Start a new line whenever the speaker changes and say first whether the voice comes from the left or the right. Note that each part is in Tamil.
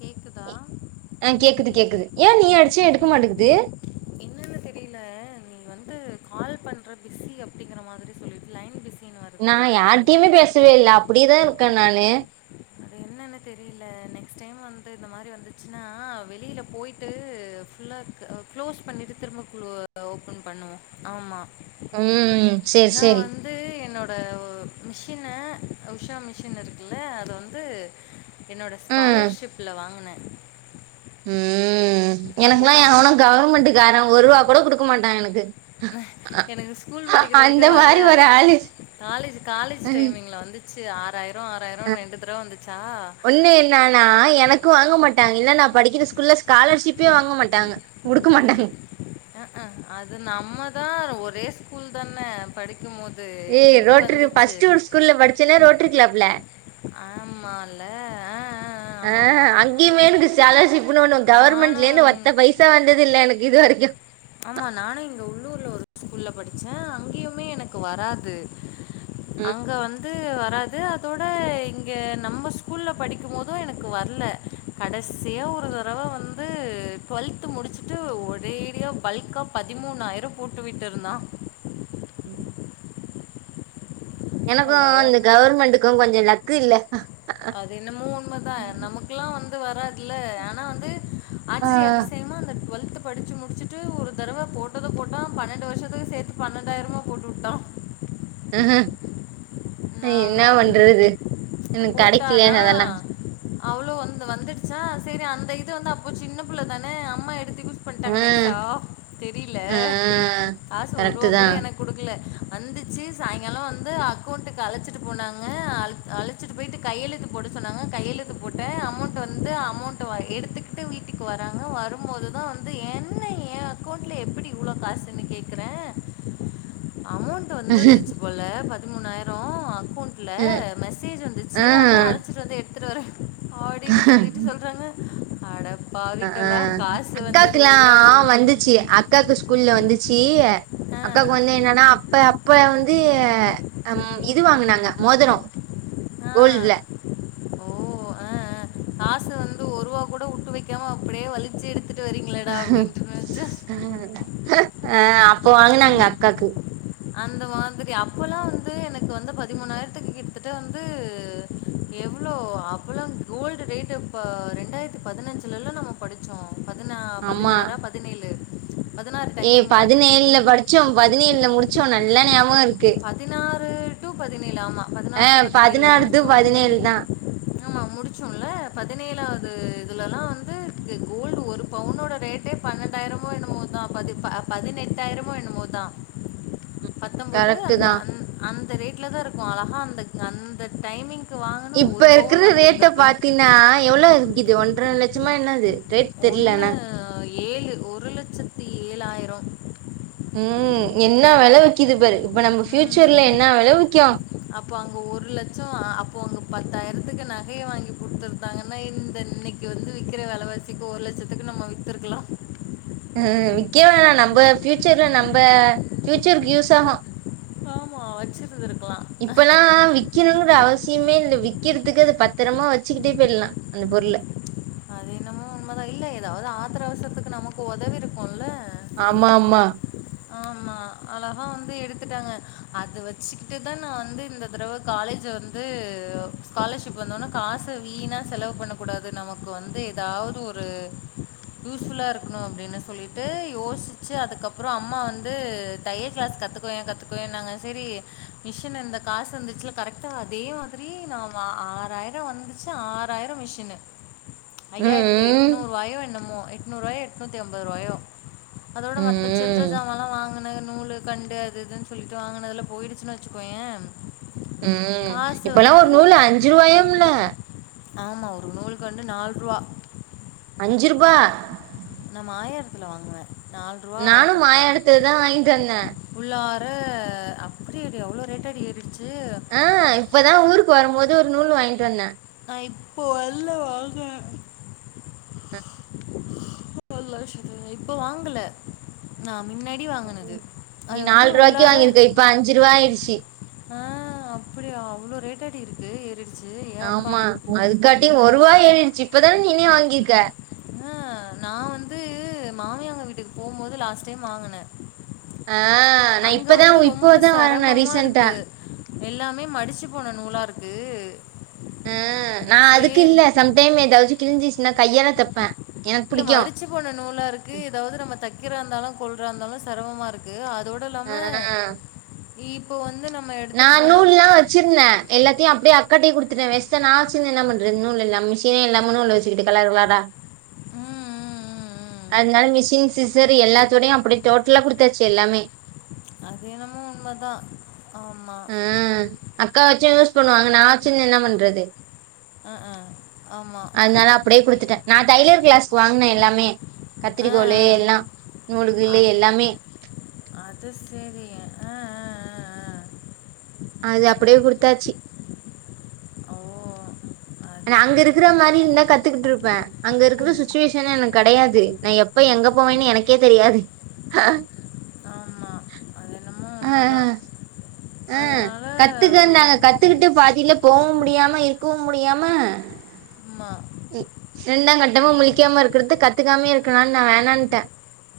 left: கேக்குதா?
right: ஆ கேக்குது கேக்குது ஏ நீ அடிச்ச எடுக்க மாட்டேங்குது
left: து தெரில நீ வந்து கால் பண்ற பிஸி அப்டிங்குற மாதிரி சொல்லிட்டு லைன் பிஸின்னு வருது
right: நான்
left: எனக்கு தெரியல
right: யாரிட்டையுமே பேசவே இல்ல அப்டியேதான் இருக்கேன் நானு
left: என்னனு தெரில ஆ வெளியில போயிட்டு ஃபுல்லாக க்ளோஸ் பண்ணிட்டு திரும்ப குழு ஓபன் பண்ணுவோம் ஆமா
right: ம் செரி செரி
left: வந்து என்னோட மிஷின உஷா மிஷின் இருக்குல்ல அத வந்து என்னோட
right: ம்
left: ஸ்காலர்ஷிப்ல வாங்குனே
right: ம்
left: அப்போ
right: எனக்கெலா
left: கா
right: எவனு கவர்மெண்ட்டு காரே ஒரு ரூவா கூட குடுக்க மாட்டா எனக்கு அ-
left: எனக்கு ஸ்கூல்
right: அ-
left: படிக்கிற
right: அந்த
left: வரைக்கு
right: மாரி
left: வரல
right: ஒரு ஆளு
left: காலேஜ் காலேஜ்
right: ம்
left: டைமிங்ல வந்து ஃபர்ஸ்ட் ஆறாயிரோ ஆறாயிரோ ரெண்டு தடவ வந்துச்சா
right: நானா எனக்கு வாங்க மாட்டாங்க இல்ல நா படிக்கிற ஸ்கூல்ல ஸ்காலர்ஷிப்பே வாங்க மாட்டாங்க குடுக்க
left: ஐய
right: மாட்டாங்க
left: அ அ அது நம்மதா ஒரே ஸ்கூல் தானே படி க்கும்போது
right: ஏ ரோட்ரு ஃபர்ஸ்டு ஒரு ஸ்கூல்ல படிச்சேல்ல ரோட்ரி கிளப்ல
left: ஆமா ல அ அ அ
right: அ அங்கேயுமே எனக்கு ஸ்காலர்ஷிப்னு ஒன்னு
left: நானும்
right: கவர்மெண்ட்லேந்து
left: எங்
right: ஒத்த பைசா வந்ததில்ல எனக்கு இது வரைக்கு
left: ஆமா நானு இங்க உள்ளூர்ல ஒரு ஸ்கூல்ல படிச்ச அங்கியுமே எனக்கு வராது
right: ம்
left: அங்க வந் து வராது அதோட இங்க நம்ம ஸ்கூல்ல படிக்கும் போதும் எனக்கு வரல கடைசியா ஒரு தடவ வந்து டுவெல்த்து முடிச்சிட்டு ஒரேடியா பல்கா பதிமூணாயிர போட்டு விட்ருந்தா ஹலோ!
right: எனக்கும் இந்த கவர்மெண்ட்டுக்கும் கொஞ்சோ லக்கு இல்ல
left: அது என்னமோ உண்மதா நமக்குலா வந்து வராதுல ஆனா வந்து
right: ஆ
left: ஆச்சரி அதிசயமா அந்த டுவெல்த்து படிச்சி முடிச்சிட்டு ஒரு தடவ போட்டது போட்டா பன்னெண்டு வருஷத்துக்கு சேத்து பன்னெண்டாயிரமா போட்டு வுட்டா
right: ம் ம் இன்ன
left: ஆமா.
right: பண்றது எனக்கு கெடைக்கில அதெல்லா
left: அவ்ளோ வந்து வந்துச்சா செரி அந்த இது வந்து அப்போ சின்ன புள்ள தானே அம்மா எடுத்து யூஸ் பண்ட்டாங்க
right: ம்
left: நைசா தெரில
right: ம்
left: காசு
right: கரெக்ட்
left: ஒரூபா
right: தா
left: கூட எனக் குடுக்கல வந்துச்சு சாய்ங்கால வந்து பூத்துக்கு அழச்சிட்டு போனாங்க அழச்சிட்டு போயிட்டு கையெழுத்து போட சொன்னாங்க கையெழுத்து போட்டே அமௌண்ட் வந்து அமௌண்ட் எடுத்துக்கிட்டு வீட்டுக்கு வராங்க வரும்போதுதா வந்து என்ன ஏ அக்வுண்ட்ல எப்டி இவ்ளோ காசுன்னு கேக்குற அமௌண் ட் வந்திருந்துச்சி போல பதிமூணாயிரோ குன்ட்ல
right: ம்
left: மெசேஜ் வந்துச்சி அதா
right: ம்
left: அழச்சிட்டு வந்து எடுத்துட்டு வரே அப்டின்னு சொல்லிட்டு சொல்றாங்க அட
right: அ அ
left: பாவிங்களா! காசு வந்தது
right: அக்காக்குலா
left: ரூ. கூட
right: வந்துச்சி அக்காக்கு ஸ்கூல்ல வந்துச்சி
left: ஆ,
right: அக்காக்கு வந்து என்னன்னா அப்ப அப்ப வந் து இது வாங்குனாங்க மோதரோ
left: ஆ.
right: கோல்டுல
left: ஓ அ அ காசு வந்து ஒருவா கொட வுட்டு வெக்காம அப்டியே வலிச்சு எடுத்து
right: அ அப்ப வாங்குனாங்க அக்காக்கு
left: அந்த மாதிரி அப்பெல்லா வந்து எனக்கு வந்து பதிமூணாயரத்துக்கு கிட்டதட்ட எவ்ளோ அப்பெல்லா கோல்டு ரேட்டு பா ரெண்டாயிரத்தி பதினஞ்சுலல்ல நம்ம படுச்சோ பதினா
right: ஆமா
left: பதினாறா பதினேழு
right: ஏ பதினேழுல படுச்சோ பதினேழுல முடுச்சோ நல்லா ஞாபொ இருக்கு
left: பதினாறு டு பதினேழு ஆமா
right: ஆ
left: பதினாறு டு பதினேழுல
right: பதினாறு டு
left: முடுச்சோ
right: பதினேழு தா
left: முடுச்சோல்ல பதினேழாவது இதுலல்லா வந்து கோல்டு ஒரு பவுனோட ரேட்டே பன்னெண்டாயரமோ என்னமோ தா பதி ப பதினெட்டாயிரமோ என்னமோ தா பத் து
right: கரெக்ட்
left: அந்த
right: தா
left: அந்த ரேட்ல தா இருக்கு அழகா அந்த அந்த டைமிங் க்கு வாங்குன ஒரு பவுன் வாங்கியிருந்திருக்கலா
right: நா எவ்ளோ இருக்கிது ஒன்ற லெச்சமா என்னாது ரேட் தெர்லனா
left: அ ஏழு ஒரு லெச்சத்தி ஏழாயிரொ
right: ம் என்ன வெலவிக்கிது பாரு இப்ப நம்ம ஃபியூச்சர்ல
left: ம்
right: என்ன வெல விக்கு
left: அப்போ அங்க ஒரு லெச்சோ அ அப்போ அங்க பத்தாயரத்துக்கு நகைய வாங்கி குட்த்துருந்தாங்கன்னா இந்த இன்னக் கி வந்து விக்கிற வெல வாசிக்கு ஒரு லெச்சத்துக்கு நம்ம வித்துருக்கலா
right: ம் விக்க வேணா நம்ப ஃபியூச்சர்ல நம்ப ஃபியூச்சர்க்கு யூஸ் ஆகு
left: ஆமா வச்சிருந்துருக்கலா
right: விக்கெணுன்ற அவசியமே இல்ல விக்கெறதுக்கு அத பத்தரமா வச்சுக்கிட்டே போயிட்லா அந்த பொருள
left: அது என்னமோ உண்மதா இல்ல ஏதாவது ஆத்தர அவசரத்துக்கு நமக்கு ஒதவிருக்குல்ல
right: ஆமா ஆமா
left: ஆமா அழகா வந்து எடுத்துட்டாங்க அது வச்சுக்கிட்டு தா நா வந்து இந்த தடவ காலேஜ் வந்து ஸ்காலர்ஷிப் வந்தோனா காச வீணா செலவு பண்ணக்கூடாது நமக்கு வந்து ஏதாவ்து ஒரு யூஸ்ஃபுல்லா இருக்கணு அப்டின்னு சொல்லிட்டு யோசிச்சு அதுக்கப்பறொ அம்மா வந்து தைய கிளாஸ் கத்து கொயே கத்துக்கோயேனாங்க செரி மிஷின் இந்த காசு இருந்துச்சுல கரெட்டா அதே மாதிரி நா ஆறாயரொ வந்துச் சு ஆறாயரொ மிஷுனு ஐயாயர்த்தி
right: ம்
left: எட்நூறுவாயோ என்னமோ எட்நூறுவாயோ எட்நூத்தி அம்பதுருவாயோ அதோட
right: ம்
left: மத்த சில்ற
right: ம்
left: ஜாமால்லா வாங்குனே நூலு கண்டு அது இதுன்னு சொல்லிட்டு வாங்குனதுல போயிடுச்சுன்னு வச்சுக்கோயே
right: ம் இப்பல்லா ஒரு நூல அஞ்சு ருவாயாம்ல
left: ஆமா ஒரு நூல்க்கண்டு நால்றுவா
right: அஞ்சு ரூபா
left: நா மாயரத்துல வாங்குவே
right: நானு மாயவரத்துல தா வாங்கிட்டு வந்தே
left: உள்ளார அப்டியாடி அவ்ளோ ரேட்டாடி ஏறிடுச்சு
right: அ இப்பதா ஊருக்கு வரும் போது ஒரு நூல் வாங்கிட்டு வந்தே
left: நா இப்போ அல்ல வாங்கனு [unintelligible] இப்ப வாங்கல நா முன்னாடி வாங்கினது
right: நீ
left: அது
right: நாலு
left: வந்து
right: ரூபாய்கு
left: உள்ளார
right: வாங்கியிருக்க இப்ப அஞ்சு ரூபா ஆயிருச்சி
left: ஆ அப்டியா அவ்ளோ ரேட்டாடி இருக்கு இரு
right: ஆமா அதுக்காட்டி ஒரு வா ஏறிடுச்சு இப்பதான நீனே வாங்கியிருக்க
left: அ நான் வந்து மாமியங்க வீட்டுக்கு போம்போது லாஸ்ட் டைம் வாங்குனேன்
right: அ நான்
left: அங்க வந்து
right: இப்பதான்
left: ரொம்ப
right: இப்போதான் வாங்குனேன்
left: சிரமமா
right: ரீசன்டா
left: இருக்கு. எல்லாமே மடிச்சு போன நூலாருக்கு
right: ஆ நான் அதுக்கு இல்ல சம்டைம் ஏதாச்சும் கிழிஞ்சிச்சுன்னா கையாலாம் தப்பேன் எனக்கு
left: இல்ல
right: பிடிக்கும்
left: மடிச்சு போன நூலா இருக்கு இத வந்து நம்ம தக்கிற இருந்தாலும் கொல்ற இருந்தாலும் சிரமமா இருக்கு அதோட து ல்லாம இப்போ வந்து நம்ம எ
right: நா நூல் லாம் வச்சிருந்தேன் எல்லாத்தையும் அப்டியே அக்காட்டே குடுத்துட்டேன் வேஸ்டா நா வச்சி என்ன பண்றது நூல் எல்லாம மிஷினே இல்லாம நூல் வச்சிகிட்டு கலர் கலரா
left: ம், ம், ம், ம்.
right: அதனால மிஷின் சிச் சரு எல்லாத்தோடையும் அப்படியே டோட்டலா கொடுத்தாச்சு எல்லாமே
left: அது என்னமோ உண்மதான் ஆமா
right: ம் அக்கா வாச்சும் யூஸ் பண்ணுவாங்க நான் வச்சிருந்து என்ன பண்றது
left: ம் ம் ஆமா
right: அப்டியே குடுத்துட்டேன் நான் தைலர் கிளாஸ்கு வாங்னேன் எல்லாமே
left: அ,
right: கத்திரிக்கோளு எல்லாம்
left: அ. அ
right: நூல்ககிளு எல்லாமே
left: அது சரி ஆஹ ஆஹ் ஹ் ஹ்
right: அது அப்டியே கொடுத்தாச்சு
left: ஓ அது
right: நா அங்க
left: சரி
right: இருக்கிற மாரி இருந்தா கத்துக்கிட்டு இருப்பேன் அங்க இருக்கற
left: ம்
right: சுச்சுவேஷன் எனக்கு கிடையாது நான் எப் ப எங்க போவேன்னு எனக்கே தெரியாது
left: ஆமா அது என்னமோ உண்மதான்
right: அஹ் கத்துக்கனாங்க கத்துக்கிட்டு பாதில போகவும் முடியாம இருக்கவும் முடியாம
left: ம்மா
right: ம் ரெண்டாம் கட்டமும் முழிக்காம இருக்குறது கத்துக்காமே இருக்கலாம்னு நான் வேணான்ட்டேன்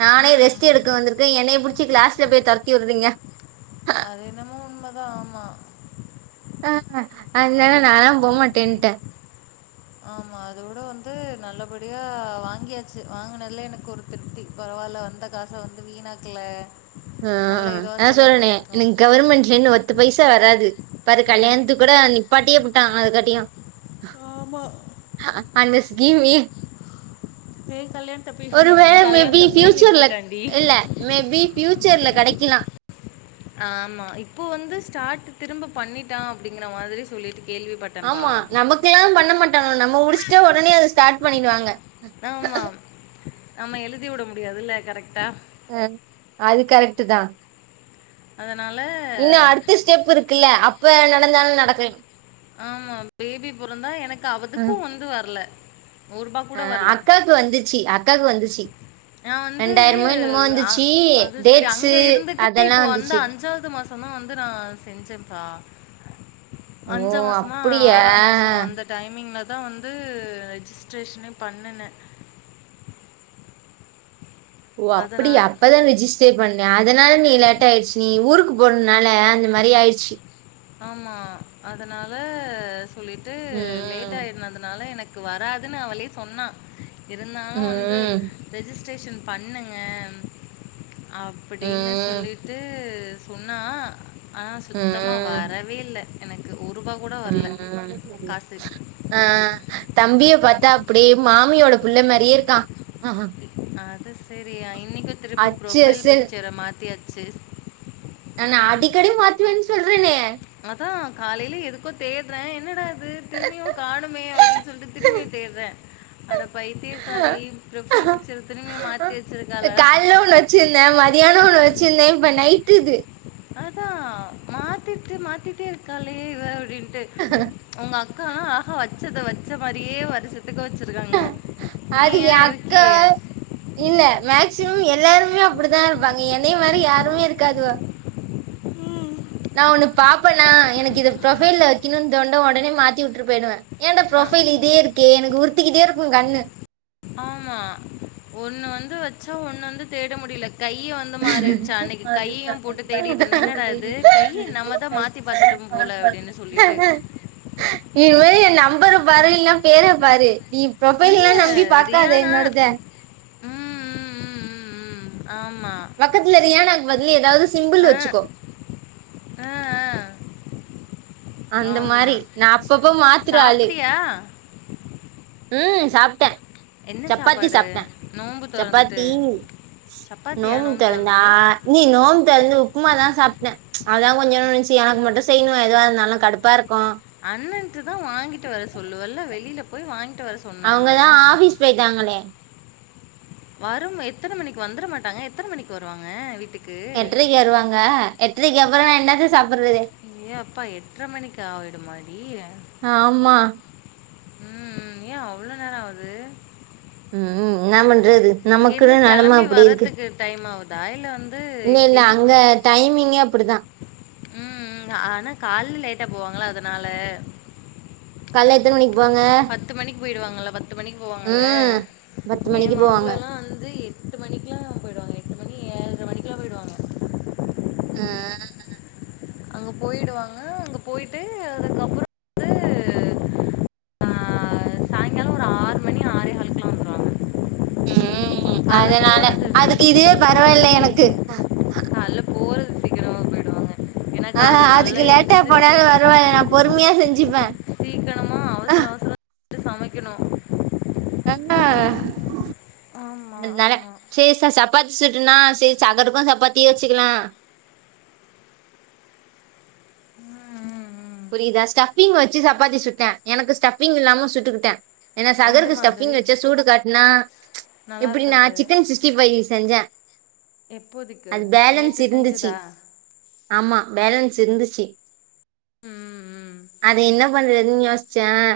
right: நானே
left: ம்
right: ரெஸ்ட் எடுக்க வந்திருக்கேன் என்னய புடிச்சு கிளாஸ்ல போய் தோரத்தி விடுறீங்க
left: அது என்னமோ உண்மதான் ஆமா
right: ஆஹ் அதானல நாலாம் போகமாட்டேன்ட்டேன்
left: ஆமா அத விட வந்து நல்லபடியா வாங்கியாச்சு வாங்கினதுல எனக்கு ஒரு திருப்தி பரவாயில்ல வந்த காச வந்து வீணாக்கல நல்ல
right: ஆஹ்
left: இதுவாக
right: அதான்
left: செலவு
right: சொல்றேனே
left: பண்ணியிருக்கோம்
right: எனக்கு கவர்மெண்ட்ல ன்னு ஒத்து பைசா வராது பாரு
left: ஆ
right: கல்யாணத்துக் கூட நீப்பாட்டியே புட்டான் அதுக்காட்டியும்
left: ஆமா
right: அந்த ஸ்கீம் வே
left: என் கல்யாணம் தப்பி
right: ஒருவேளை
left: என் கல்யாணம்
right: மேபி
left: தப்பியே
right: ஃபியூச்சர்ல க
left: நிறுத்திட்டான்டி
right: இல்ல மேபி ஃபியூச்சர்ல கிடைக்கலாம்
left: ஆமா இப்போ வந்து ஸ்டார்ட் திரும்ப பண்ணிட்டான் அப்படிங்குற மாதிரி சொல்லிட்டு கேள்விப்பட்ட
right: ஆமா நமக்குல்லாம் பண்ண மாட்டாங்க நம்ம முடிச்சுட்ட உடனே அது ஸ்டார்ட் பண்ணிடுவாங்க
left: ஆமா எழுதி விட முடியாதுல்ல கரெக்ட்டா
right: அஹ அது கரெக்டு தான்
left: அதனால
right: இன்னும் அடுத்த ஸ்டெப் இருக்குல்ல அப்ப நடந்தாலும் நடக்கலாம்
left: ஆமா பேபி புறந்தா எனக்கு அவதுக்கும் வந்து வரல ரூ.
right: அ
left: கூட வரல.
right: அக்காக்கு வந்துச்சி அக்காக்கு வந்துச்சி
left: நான் வந்து
right: ரெண்டாயிரமோ என்னமோ
left: அ
right: வந்துச்சி
left: அது சரி
right: டேட்ஸு
left: அங்க
right: அதெல்லா வந்துச்சி
left: சொன்ன வந்து நா செஞ்சேன்ப்பா
right: ஓ
left: அஞ்சா மாசமா
right: அப்படியா
left: ஆறா மாசமா அந்த டைமிங்கில தா வந்து ரெஜிஸ்ட்ரேஷனு பண்ணுனே
right: ஓ
left: அதனா
right: அப்படியா அப்பதா ரிஜிஸ் ஜிஸ்டே பண்ணியா அதனால நீ லேட்ட ஆயிடுச்சி நீ ஊருக்கு போறதுனால அந்த மாரி ஆயிடுச்சி
left: ஆமா அதனால சொல்லிட்டு
right: ம்
left: லேட்டா எத்துனதுனால எனக்கு வராதுன்னு அவளே சொன்னா இருந்தா
right: ம்
left: வந்து ரெஜிஸ்ட்ரேஷன் பண்ணுங்க அப்படின்னு
right: ம்
left: சொல்லிட்டு சொன்னா ஆனா சுத்தமா
right: ம்
left: வரவே இல்ல எனக்கு ஒருரூபா கூட வர்ல
right: ம்
left: காசு
right: ஆ தம்பிய பாத்தா அப்புடியே மாமியோட புள்ள மாரியே இருக்கா ஆ
left: அது செரியா இன்னைக்கு திரும்பு
right: அச்சு
left: ப்ரொஃபைல்
right: அசல்
left: பிக்சர மாத்தியாச்சு
right: நானு அடிக்கடி மாத்துவேன்னு சொல்றேனே
left: அதா காலையில எதுக்கோ தேட்ற என்னடா இது திரும்பியு காணுமே அப்டின்னு சொல்லிட்டு திரும்பியு தேட்ற அட பைத்தியகாரி ப்ரொஃபைல் பிக்சர திருமியுமே மாத்தி வெச்சிருக்காளா
right: கால்ல ஒண்ணு வச்சிருந்தே மதியானோ ஒண்ணு வெச்சிருந்தே இப்ப நைட்டுது
left: அதா மாத்திட்டு மாத்திட்டே இருக்காலே இவ அப்டின்ட்டு
right: ஆஹா
left: உங்க அக்கா ஆஹா வச்சது வச்ச மாரியே வருசு சத்துக்கு வெச்சிருக்காங்க
right: அது
left: நீயு
right: எ அக்கா
left: இருக்கியே
right: இல்ல மேக்சிமம் எல்லாருமே அப்டித்தா இருப்பாங்க என்னைய மாரி யாருமே இருக்காதுவ
left: ம்
right: பாப்பனா எனக்கு இது ப்ரொபைல் வக்கணுன் தோண்டு உடனே மாத்தி வுட்டு போயிடுவே என்ட
left: அ
right: ப்ரொபைல் இதே இருக் கே எனுக்கு உருத்திக்கிட்டே இருக்கும் கண்ணு
left: ஆமா ஒண்ணு வந்து வெச்சா ஒன்னு வந்து தேட முடியல கையி வந் து மாறிருச்சி அன்னைக்கு கையையு போட்டு தேடிட்டு இருந்த என்னடது கைய நம்ம தா மாத் தி பத்துட்டம் போல அப்டின் சொல்லிட்டு
right: இனி மே என் நம்பரு பாரு இல்னா பேர பாரு நீ
left: இல்ல
right: ப்ரொபைல்லா நம்பி பாக்காத
left: ரியானா
right: என்னோடத
left: ம் ம் ம் ம் ம் ஆமா
right: பக்கத்துல ரியானுக்கு பதிலு ஏதாவது சிம்பிள்
left: அ,
right: வெச்சுக்கோ
left: அ, அ.
right: அந்த
left: ஆமா.
right: மாரி நா அப்பப்ப மாத்துற ஆளு
left: சாப்பிட்டியா?
right: ம் சாப்ட்ட
left: என்ன
right: சப்பாத்தி
left: சாப்பாடு?
right: சாப்ட்ட
left: நோன்பு தொறந்துட்டு.
right: சப்பாத்தி
left: சப்பாத்தியா
right: நோம்மு
left: நோன்பு
right: தெறந்தா
left: தொறந்துட்டு?
right: ஆ இனி நோம்பு தெறந்து உப்புமா தா சாப்ட்ட அததா கொஞ்சோன்டு இருந்துச்சி எனக்கு மட்டு செய்யணு எதுவா இருந்தாலு கடுப்பா இருக்கு
left: அண்ணன்ட்ட தா வாங்கிட்டு வர சொல்லுவல்ல வெளியில போய் வாங்கிட்டு வர சொன்னா என்ன?
right: அவங்கதா ஆஃபிஸ் போயிட்டாங்களே
left: வரும் எத்தனை மணிக்கு வந்துட மாட்டாங்க எத்தன மணிக்கு வருவாங்க வீட்டுக்
right: எட்ரைக்கு வருவாங்க எட்ரைக்கு அப்புறனா என்னத்த சாப்புட்றது
left: ஏ அப்பா எட்டரை மணிக்கு ஆயிட மாடி
right: ஆமா
left: ம் ஏன் அவ்ளோ நேரம் ஆவுது
right: ம்ம் என்ன பண்றது
left: அங்கேருந்து
right: நமக்குன்ன நெலமை
left: கிளம்பி
right: அப்படி இருக்கு
left: வர்றதுக்கு டைம் ஆகுதா இல்லை வந்து
right: இல்ல இல்ல
left: எப்படி
right: அங்க டைமிங்கே அப்படிதான்
left: ம் ஆனா காலல லேட்டா போவாங்களா அத நால
right: கால்ல எத்தன மணிக்கு போவாங்க
left: பத்து மணிக்கு போயிடுவாங்கள பத்து மணிக்கு போவாங்கல
right: ம் பத்து
left: என்
right: மணிக்கு போவாங்க
left: மாப்பிள்ளல்லாம் வந்து எட்டு மணிக்கெல்லாம் போயிடுவாங்க எட்டு மணி ஏழ்ரை மணிலாம் போயிடுவாங்க
right: ம்
left: அங்க போயிடுவாங்க அங்க போயிட்டு அதுக்கப்புறம் வந்து ஆ சாயங்காலம் ஒரு ஆறு மணி ஆறே காலுக்குலாம் வந்துருவாங்க.
right: ம்
left: காலைல
right: அதனால
left: போறது
right: அதுக்கு இதுவே பரவால்ல எனக்கு
left: கால்ல போறது சீக்கிரமா போயிடுவாங்க ஏன்னா
right: ஆ
left: காலைல
right: அதுக்கு
left: காலைல
right: லேட்டாக
left: எந்திரிச்சு சீ
right: போனாலும் வருரவாயில்லை நான் பொறுமையாக செஞ்சுப்பேன்
left: சீக்கிரமா
right: ஆ
left: அவசர அவசரம்ட்டு சமைக்கணும் ஆமா.
right: ஆஹ
left: ஆமா,
right: அதனால
left: ஆமா.
right: சரி சா சப்பாத்தி சுட்டுனா சரி சகருக்கும் சப்பாத்தியே வச்சுக்கலாம்
left: ம்ம்
right: புரியுதா ஸ்டஃபிங் வச்சு சப்பாத்தி சுட்டேன் எனக்கு ஸ்டஃபிங் இல்லாம சுட்டுக்கிட்டேன் ஏன்னா
left: எந்த
right: சகருக்கு ஸ்டஃபிங்
left: மாதிரி?
right: வச்ச சூடு காட்டினா
left: நல்லா
right: இப்படி
left: இருக்காது.
right: நான் சிக்கன் சிக்ஸ்டி பஃபைவ் செஞ்சேன்
left: எப்போதைக்கு?
right: அது பேலன்ஸ்
left: நேத்து
right: இருந்துச்சு
left: செஞ்சதா?
right: ஆமா பேலன்ஸ் இருந்துச்சு
left: ம் ம்ம்ம்
right: அது என்ன பண்றதுன்னு யோசிச்சேன்